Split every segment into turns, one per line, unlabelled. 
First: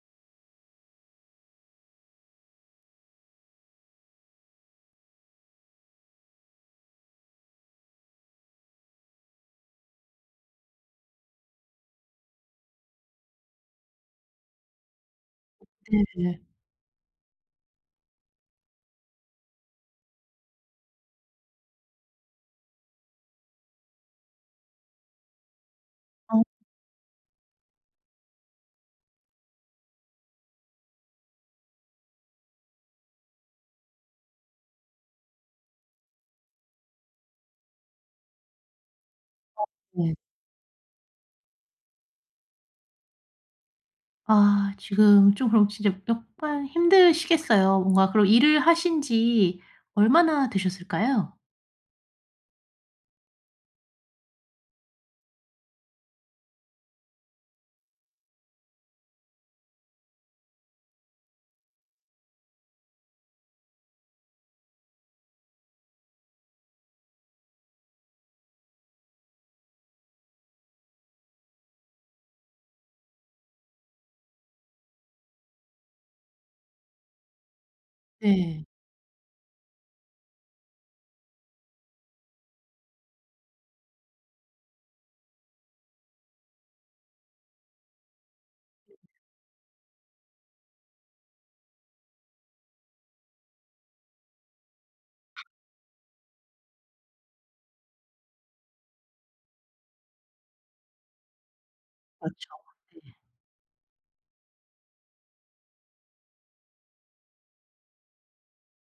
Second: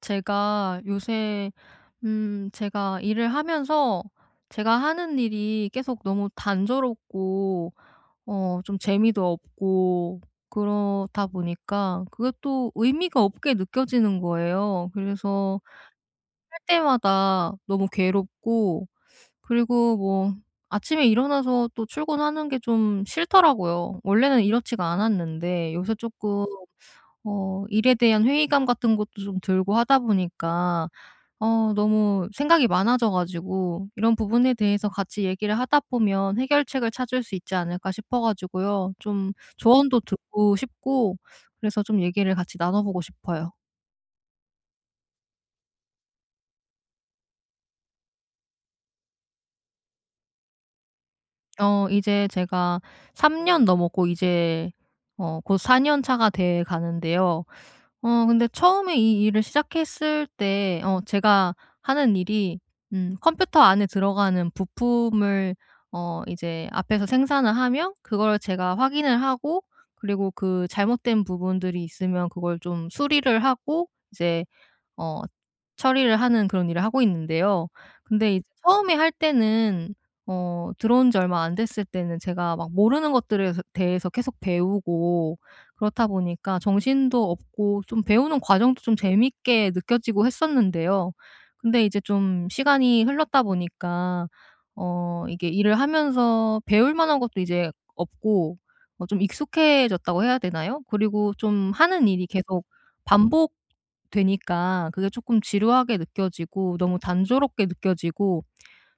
제가 요새 제가 일을 하면서, 제가 하는 일이 계속 너무 단조롭고, 좀 재미도 없고, 그러다 보니까 그게 또 의미가 없게 느껴지는 거예요. 그래서
네네.
할 때마다 너무 괴롭고, 그리고 뭐 아침에 일어나서 또 출근하는 게 좀 싫더라고요. 원래는 이렇지가 않았는데 요새
어
조금 일에 대한 회의감 같은 것도 좀 들고 하다 보니까 너무 생각이 많아져 가지고, 이런 부분에 대해서 같이 얘기를 하다 보면 해결책을 찾을 수 있지 않을까 싶어 가지고요. 좀 조언도
네.
듣고 싶고, 그래서 좀 얘기를 같이 나눠 보고 싶어요.
아 지금 좀 그럼 진짜 약간 힘드시겠어요. 뭔가 그럼 일을 하신 지 얼마나 되셨을까요?
이제 제가 3년 넘었고, 이제 곧 4년 차가 돼 가는데요. 근데 처음에 이 일을 시작했을 때 제가 하는 일이, 컴퓨터 안에 들어가는 부품을 이제 앞에서 생산을 하면 그걸 제가 확인을 하고, 그리고 그 잘못된 부분들이 있으면 그걸 좀 수리를 하고 이제 어 처리를 하는 그런 일을 하고 있는데요. 근데 이제
네.
처음에 할 때는 들어온 지 얼마 안 됐을 때는 제가 막 모르는 것들에 대해서 계속 배우고, 그렇다 보니까 정신도 없고 좀 배우는 과정도 좀 재밌게 느껴지고 했었는데요. 근데 이제 좀 시간이 흘렀다 보니까 이게 일을 하면서 배울 만한 것도 이제 없고, 좀 익숙해졌다고 해야 되나요? 그리고 좀 하는 일이
그렇죠.
계속
네.
반복 되니까 그게 조금 지루하게 느껴지고 너무 단조롭게 느껴지고,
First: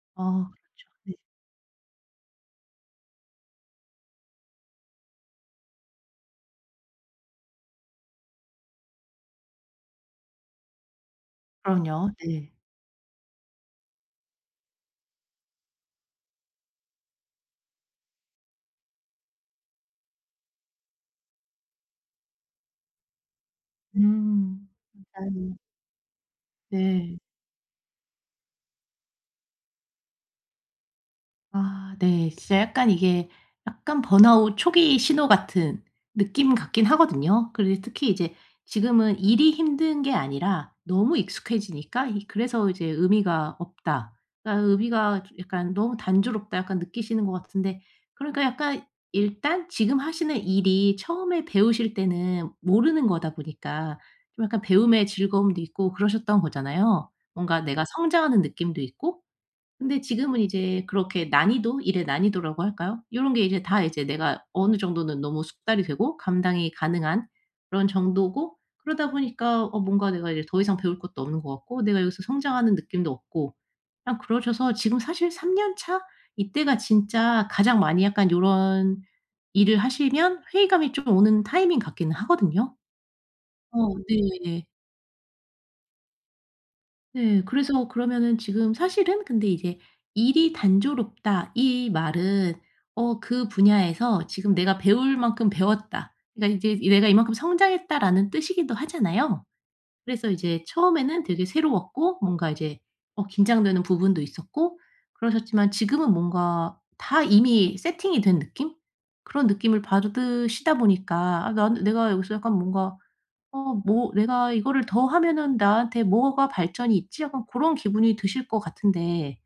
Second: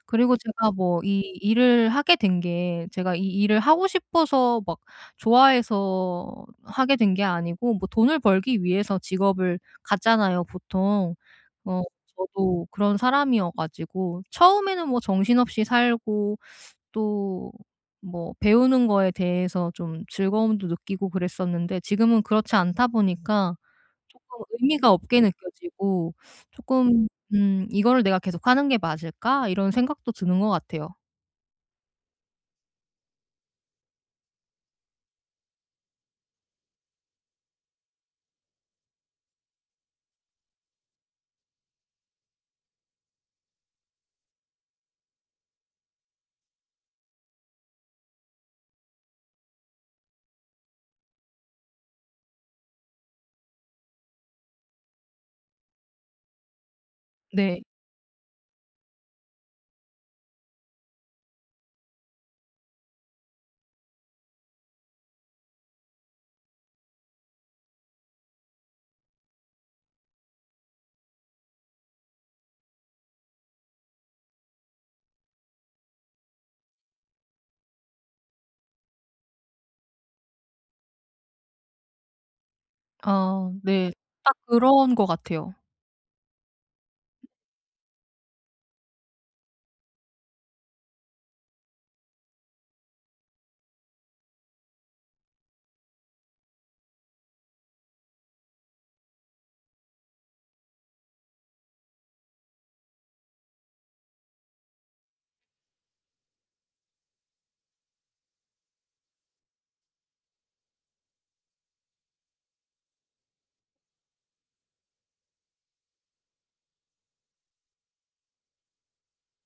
그리고
아
제가
그렇죠.
뭐
네.
이 일을 하게 된 게 제가 이 일을 하고 싶어서 막 좋아해서 하게 된 게 아니고, 뭐 돈을 벌기 위해서 직업을 갖잖아요 보통. 어
그럼요. 네.
저도 그런 사람이어 가지고, 처음에는 뭐 정신없이 살고, 또 뭐 배우는 거에 대해서 좀 즐거움도 느끼고 그랬었는데, 지금은 그렇지 않다 보니까 쪼끔
음.
의미가 없게
맞아요.
느껴지고 쪼끔
네.
'이거를 내가 계속하는 게 맞을까?' 이런 생각도 드는 것 같아요.
아 네. 진짜 약간 이게 약간 번아웃 초기 신호 같은 느낌 같긴 하거든요. 그리고 특히 이제 지금은 일이 힘든 게 아니라 너무 익숙해지니까 이 그래서 이제 '의미가 없다.' 그러니까 '의미가 약간 너무 단조롭다.' 약간 느끼시는 것 같은데 그러니까 약간 일단 지금 하시는 일이 처음에 배우실 때는 모르는 거다 보니까 좀 약간 배움의 즐거움도 있고 그러셨던 거잖아요. 뭔가
네.
내가 성장하는 느낌도 있고 근데 지금은 이제 그렇게 난이도 일의 난이도라고 할까요? 요런 게 이제 다 이제 내가 어느 정도는 너무 숙달이 되고 감당이 가능한 그런 정도고 그러다 보니까 어 뭔가 내가 이제 더 이상 배울 것도 없는 것 같고 내가 여기서 성장하는 느낌도 없고 그냥 그러셔서 지금 사실 3년 차 이때가 진짜 가장 많이 약간 요런 일을 하시면 회의감이 좀 오는 타이밍 같기는 하거든요.
아
어
네. 딱
네.
그런 것 같아요.
네. 그래서 그러면은 지금 사실은 근데 이제 "일이 단조롭다." 이 말은 어 그 분야에서 지금 내가 배울 만큼 배웠다. 그러니까 이제 '내가 이만큼 성장했다.'라는 뜻이기도 하잖아요. 그래서 이제 처음에는 되게 새로웠고 뭔가 이제 어 긴장되는 부분도 있었고 그러셨지만 지금은 뭔가 다 이미 세팅이 된 느낌? 그런 느낌을 받으시다 보니까 '아 난 내가 여기서 약간 뭔가 어 뭐 '내가 이거를 더 하면은 나한테 뭐가 발전이 있지?' 약간 그런 기분이 드실 것 같은데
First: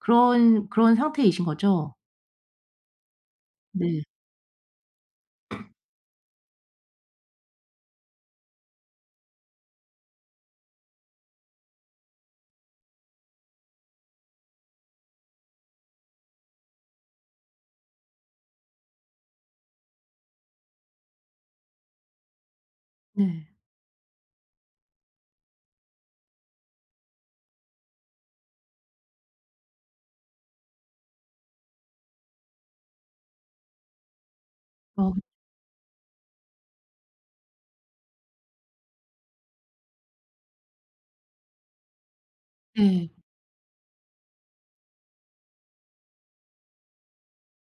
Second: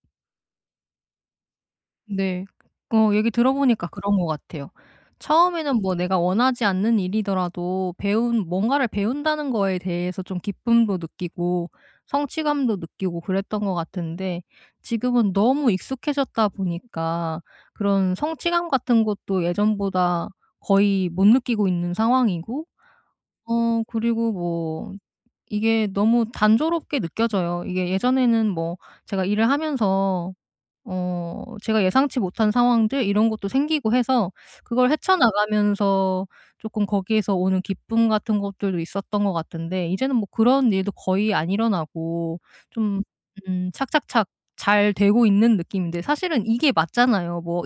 그런 상태이신 거죠?
네. 얘기 들어보니까
네.
그런 것 같아요. 처음에는 뭐 내가 원하지 않는 일이더라도 배운 뭔가를 배운다는 거에 대해서 좀 기쁨도 느끼고 성취감도 느끼고 그랬던 것 같은데, 지금은 너무 익숙해졌다 보니까 그런 성취감 같은 것도 예전보다 거의 못 느끼고 있는 상황이고,
네.
그리고 뭐 이게 너무 단조롭게 느껴져요. 이게 예전에는 뭐 제가 일을 하면서 제가 예상치 못한 상황들 이런 것도 생기고 해서 그걸
어
헤쳐나가면서 조금 거기에서 오는 기쁨 같은 것들도 있었던 것 같은데, 이제는 뭐 그런 일도 거의 안 일어나고 좀
네.
착착착 잘 되고 있는 느낌인데, 사실은 이게 맞잖아요. 뭐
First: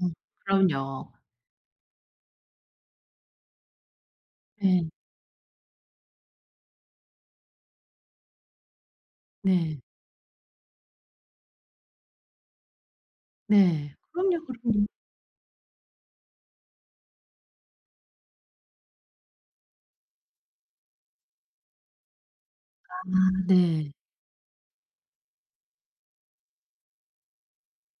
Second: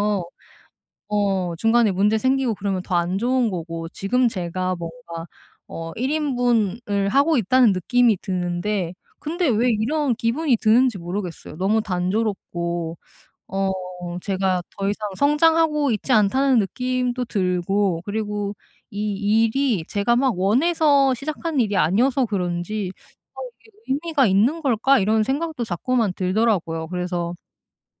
어 그럼요.
중간에 문제 생기고 그러면 더 안 좋은 거고, 지금 제가
네.
뭔가 1인분 인분을 하고 있다는 느낌이 드는데, 근데 왜
네.
이런 기분이 드는지 모르겠어요. 너무 단조롭고, 어
네. 그럼요,
제가
그럼요.
더 이상 성장하고 있지 않다는 느낌도 들고, 그리고 이 일이 제가 막 원해서 시작한 일이 아니어서 그런지
아
이게
네.
의미가 있는 걸까?' 이런 생각도 자꾸만 들더라고요. 그래서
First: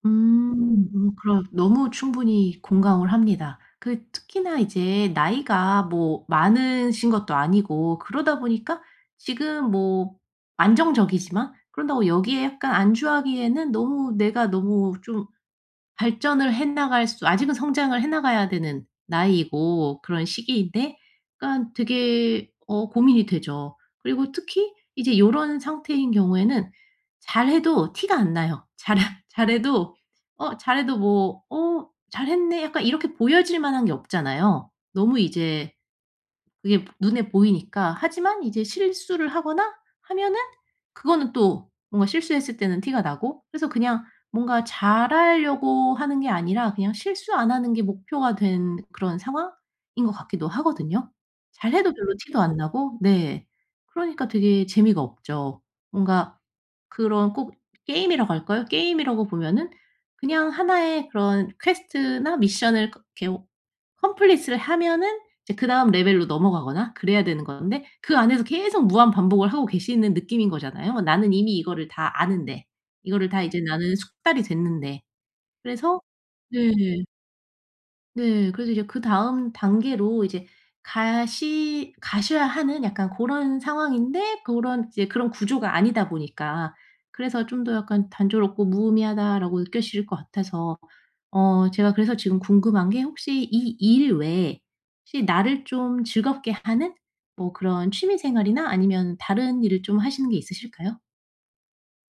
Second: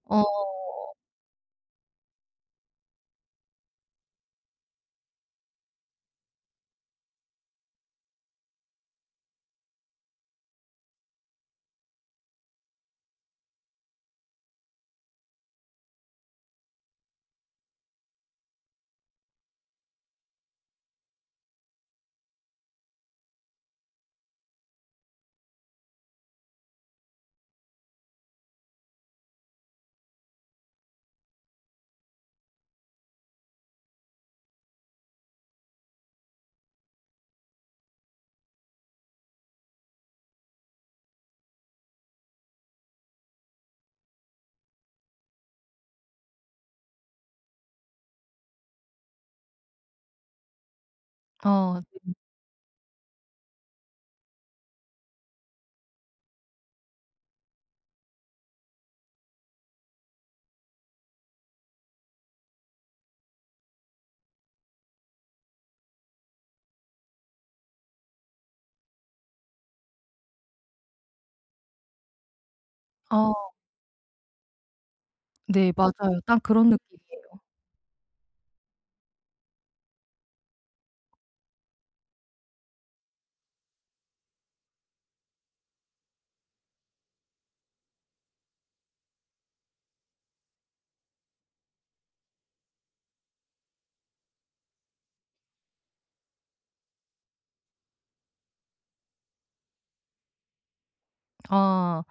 어
음. 그럼 너무 충분히 공감을 합니다. 그 특히나 이제 나이가 뭐 많으신 것도 아니고 그러다 보니까 지금 뭐 안정적이지만 그런다고 여기에 약간 안주하기에는 너무 내가 너무 좀 발전을 해 나갈 수 아직은 성장을 해 나가야 되는 나이이고 그런 시기인데 그러니까 되게 어 고민이 되죠. 그리고 특히 이제 요런 상태인 경우에는 잘해도 티가 안 나요. 잘 잘해도 어 잘해도 뭐 '어 잘했네.' 약간 이렇게 보여질 만한 게 없잖아요. 너무 이제 그게 눈에 보이니까. 하지만 이제 실수를 하거나 하면은 그거는 또 뭔가 실수했을 때는 티가 나고 그래서 그냥 뭔가 잘하려고 하는 게 아니라 그냥 실수 안 하는 게 목표가 된 그런 상황인 것 같기도 하거든요. 잘해도
어
별로 티도 안 나고 네. 그러니까 되게 재미가 없죠. 뭔가 그런 꼭 게임이라고 할까요? 게임이라고 보면은 그냥 하나의 그런 퀘스트나 미션을 그 이렇게 컴플릿을 하면은 이제 그다음 레벨로 넘어가거나 그래야 되는 건데 그 안에서 계속 무한 반복을 하고 계시는 느낌인 거잖아요. 뭐 나는 이미 이거를 다 아는데 이거를 다
어
이제 나는 숙달이 됐는데.
네,
그래서
맞아요. 딱 그런
네.
느낌이에요.
네. 그래서 이제 그다음 단계로 이제 가시 가셔야 하는 약간 고런 상황인데 고런 이제 그런 구조가 아니다 보니까 그래서 좀 더 약간 '단조롭고 무의미하다.'라고 느껴지실 것 같아서 어 제가 그래서 지금 궁금한 게 혹시 이 일 외에 혹시 나를 좀 즐겁게 하는 뭐 그런 취미 생활이나 아니면 다른 일을 좀 하시는 게 있으실까요?
아.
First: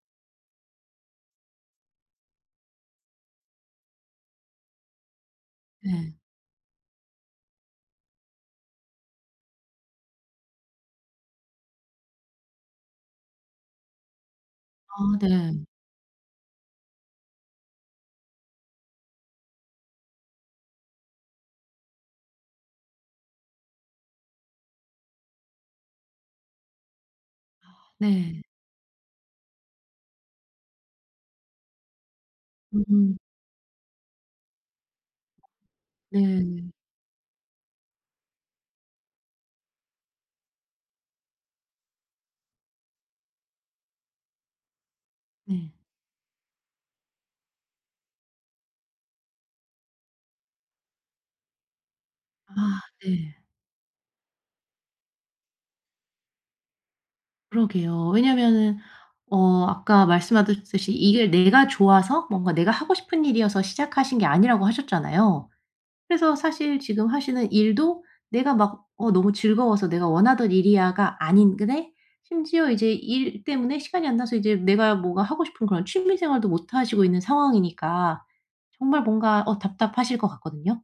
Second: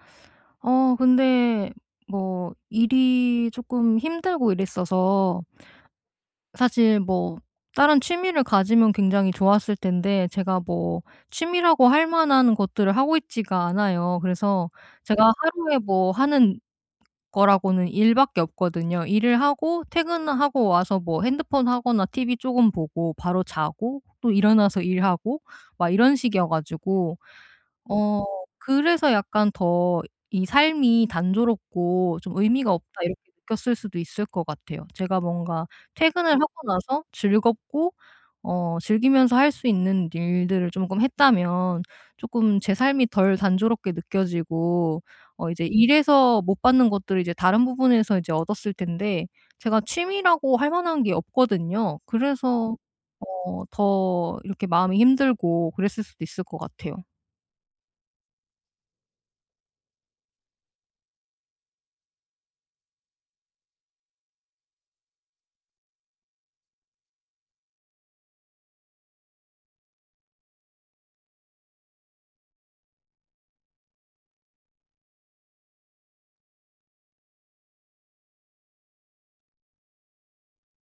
근데 뭐 일이 쪼끔 힘들고 이랬어서,
네.
사실 뭐 다른 취미를 가지면 굉장히 좋았을 텐데 제가 뭐 취미라고 할 만한 것들을 하고 있지가 않아요. 그래서
아 네.
제가 하루에 뭐 하는 거라고는 일밖에 없거든요. 일을 하고 퇴근하고 와서 뭐 핸드폰 하거나 TV 조금 보고 바로 자고 또 일어나서 일하고 막 이런 식이어 가지고. 음. 어
네.
그래서 약간 더 이 '삶이 단조롭고 좀 의미가 없다.'
음.
이렇게 느꼈을 수도 있을 것 같아요. 제가 뭔가 퇴근을 하고
네.
나서 즐겁고 즐기면서 할 수 있는 일들을 쪼금 했다면, 쪼끔 제 삶이 덜 단조롭게 느껴지고 이제
네.
일에서 못 받는 것들을 이제 다른 부분에서 이제 얻었을 텐데, 제가 취미라고 할 만한 게 없거든요. 그래서
아 네.
더 이렇게 마음이 힘들고 그랬을 수도 있을 것 같아요.
그러게요. 왜냐면은 어 아까 말씀하셨듯이 이게 내가 좋아서 뭔가 내가 하고 싶은 일이어서 시작하신 게 아니라고 하셨잖아요. 그래서 사실 지금 하시는 일도 내가 막 어 너무 즐거워서 내가 원하던 일이야가 아닌데 심지어 이제 일 때문에 시간이 안 나서 이제 내가 뭔가 하고 싶은 그런 취미 생활도 못 하시고 있는 상황이니까 정말 뭔가 어 답답하실 것 같거든요.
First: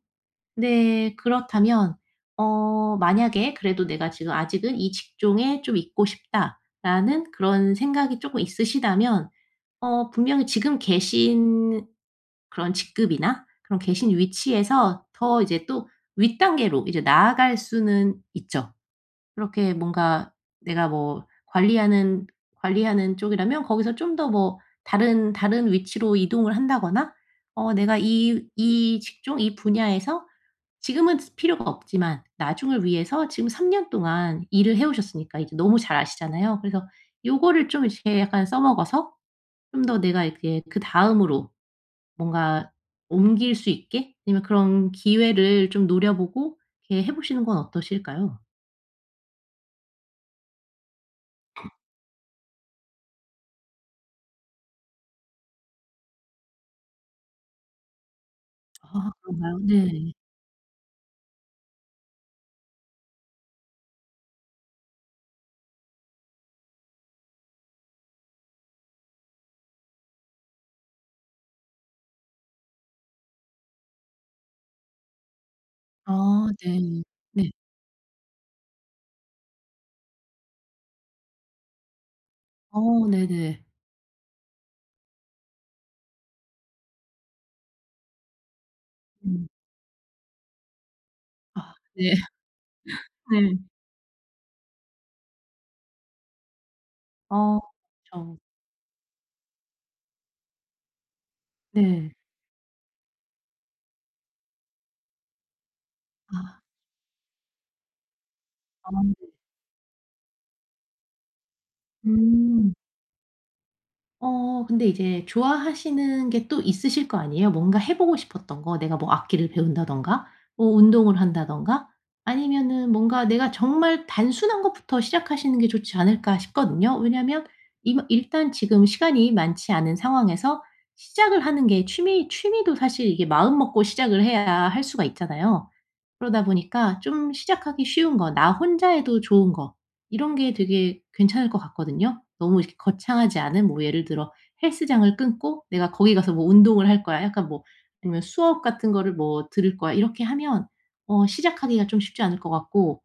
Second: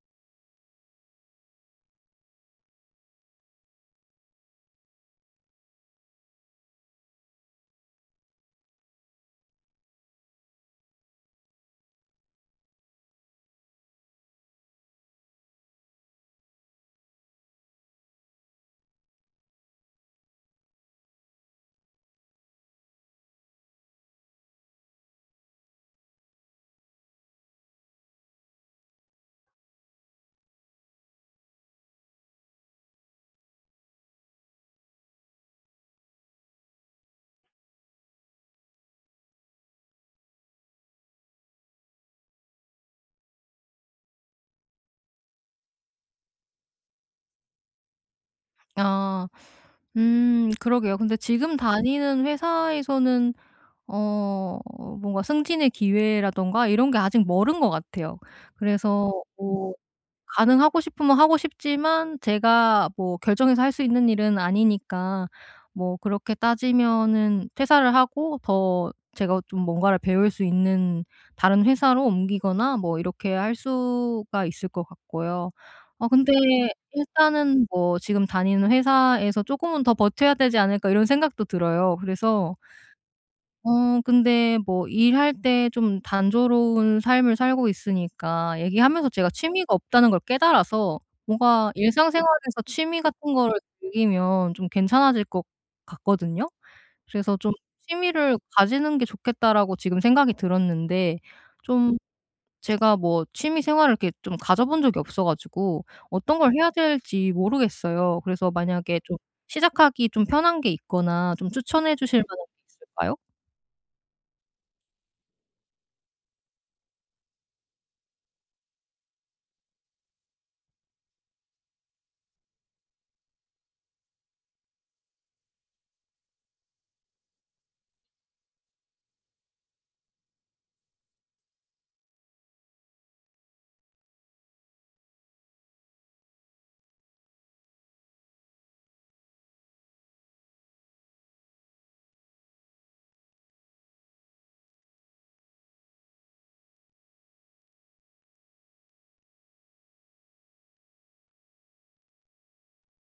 네. 그렇다면 어 만약에 그래도 '내가 지금 아직은 이 직종에 좀 있고 싶다.'라는 그런 생각이 조금 있으시다면 어 분명히 지금 계신 그런 직급이나 그런 계신 위치에서 더 이제 또 윗단계로 이제 나아갈 수는 있죠. 그렇게 뭔가 내가 뭐 관리하는 쪽이라면 거기서 좀 더 뭐 다른 위치로 이동을 한다거나 어 내가 이 직종 이 분야에서 지금은 필요가 없지만 나중을 위해서 지금 3년 동안 일을 해 오셨으니까 이제 너무 잘 아시잖아요. 그래서 요거를 좀 이렇게 약간 써먹어서 좀 더 내가 이렇게 그다음으로 뭔가 옮길 수 있게 아니면 그런 기회를 좀 노려보고 이렇게 해 보시는 건 어떠실까요?
아. 그러게요. 근데 지금 다니는 회사에서는 어 뭔가 승진의 기회라든가 이런 게 아직 멀은 것 같아요. 그래서
아 그런가요?
뭐
네.
가능하고 싶으면 하고 싶지만, 제가 뭐 결정해서 할 수 있는 일은 아니니까, 뭐 그렇게 따지면은 퇴사를 하고 더 제가 좀 뭔가를 배울 수 있는 다른 회사로 옮기거나 뭐 이렇게 할 수가 있을 것 같고요. 근데
아 네. 네.
일단은 뭐 지금 다니는 회사에서 '조금은 더 버텨야 되지 않을까.' 이런 생각도 들어요. 그래서
어 네네.
근데 뭐 일할 때 좀 단조로운 삶을 살고 있으니까, 얘기하면서 제가
음.
취미가 없다는 걸 깨달아서 뭔가
아 네.
일상생활에서 취미 같은 거를
네.
즐기면 좀 괜찮아질 것 같거든요. 그래서 좀
어 그쵸.
'취미를 가지는 게 좋겠다.'라고 지금 생각이 들었는데, 좀
네.
제가 뭐 취미 생활을 이렇게 좀 가져본 적이 없어 가지고 어떤 걸
아.
해야 될지 모르겠어요. 그래서
아
만약에 좀
네.
시작하기 좀 편한 게 있거나 좀 추천해 주실 만한 게
음.
있을까요?
어 근데 이제 좋아하시는 게 또 있으실 거 아니에요? 뭔가 해 보고 싶었던 거 내가 뭐 악기를 배운다든가 뭐 운동을 한다든가 아니면은 뭔가 내가 정말 단순한 것부터 시작하시는 게 좋지 않을까 싶거든요. 왜냐하면 이마 일단 지금 시간이 많지 않은 상황에서 시작을 하는 게 취미도 사실 이게 마음 먹고 시작을 해야 할 수가 있잖아요. 그러다 보니까 좀 시작하기 쉬운 거, 나 혼자 해도 좋은 거 이런 게 되게 괜찮을 것 같거든요. 너무 이렇게 거창하지 않은 뭐 예를 들어 헬스장을 끊고 '내가 거기 가서 뭐 운동을 할 거야.' 약간 뭐 아니면 '수업 같은 거를 뭐 들을 거야.' 이렇게 하면 어 시작하기가 좀 쉽지 않을 것 같고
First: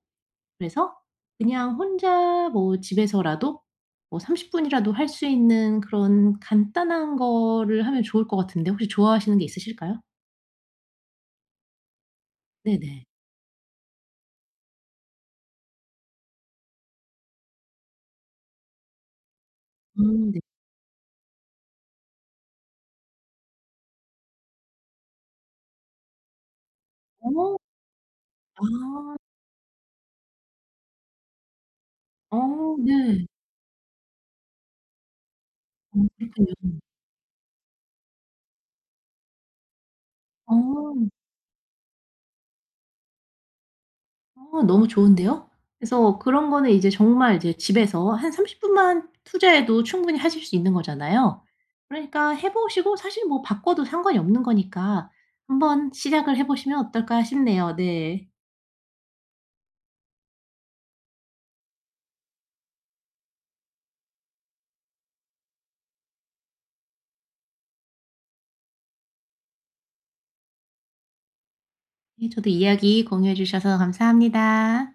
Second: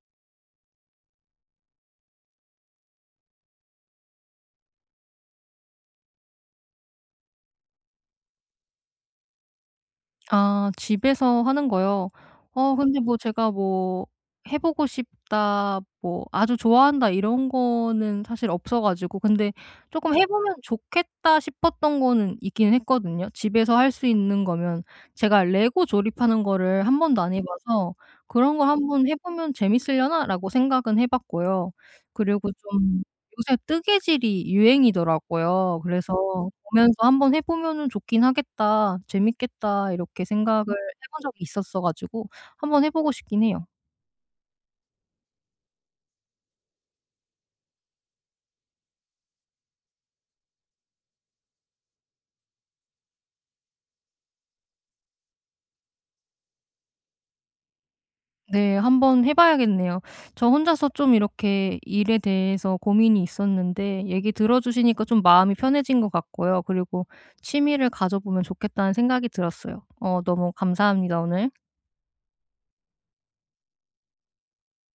그래서 그냥 혼자 뭐 집에서라도 뭐 30분 분이라도 할 수 있는 그런 간단한 거를 하면 좋을 것 같은데 혹시 좋아하시는 게 있으실까요?
아, 집에서 하는 거요? 근데
네네.
뭐 제가 뭐 해 보고 싶다, 뭐 아주 좋아한다 이런 거는 사실 없어 가지고, 근데 쪼끔 해
네.
보면 좋겠다 싶었던 거는 있긴 했거든요. 집에서 할 수 있는 거면, 제가 레고 조립하는 거를 한 번도 안 해
어.
봐서 '그런 걸 한번 해 보면 재밌으려나?'라고 생각은 해 봤고요. 그리고
어
좀
네.
요새 뜨개질이 유행이더라고요.
어
그래서
그렇군요.
보면서 '한번 해 보면은 좋긴 하겠다. 재밌겠다.' 이렇게 생각을 해
어.
본 적이 있었어 가지고 한번 해 보고 싶긴 해요.
어 너무 좋은데요? 그래서 그런 거는 이제 정말 이제 집에서 한 30분 분만 투자해도 충분히 하실 수 있는 거잖아요. 그러니까 해 보시고 사실 뭐 바꿔도 상관이 없는 거니까 '한번 시작을 해 보시면 어떨까?' 싶네요. 네.
네. 한번 해 봐야겠네요. 저 혼자서 좀 이렇게 일에 대해서 고민이 있었는데 얘기 들어 주시니까 좀 마음이 편해진 것 같고요. 그리고 '취미를 가져 보면 좋겠다.'는 생각이 들었어요. 너무 감사합니다, 오늘.
네 저도 이야기 공유해 주셔서 감사합니다.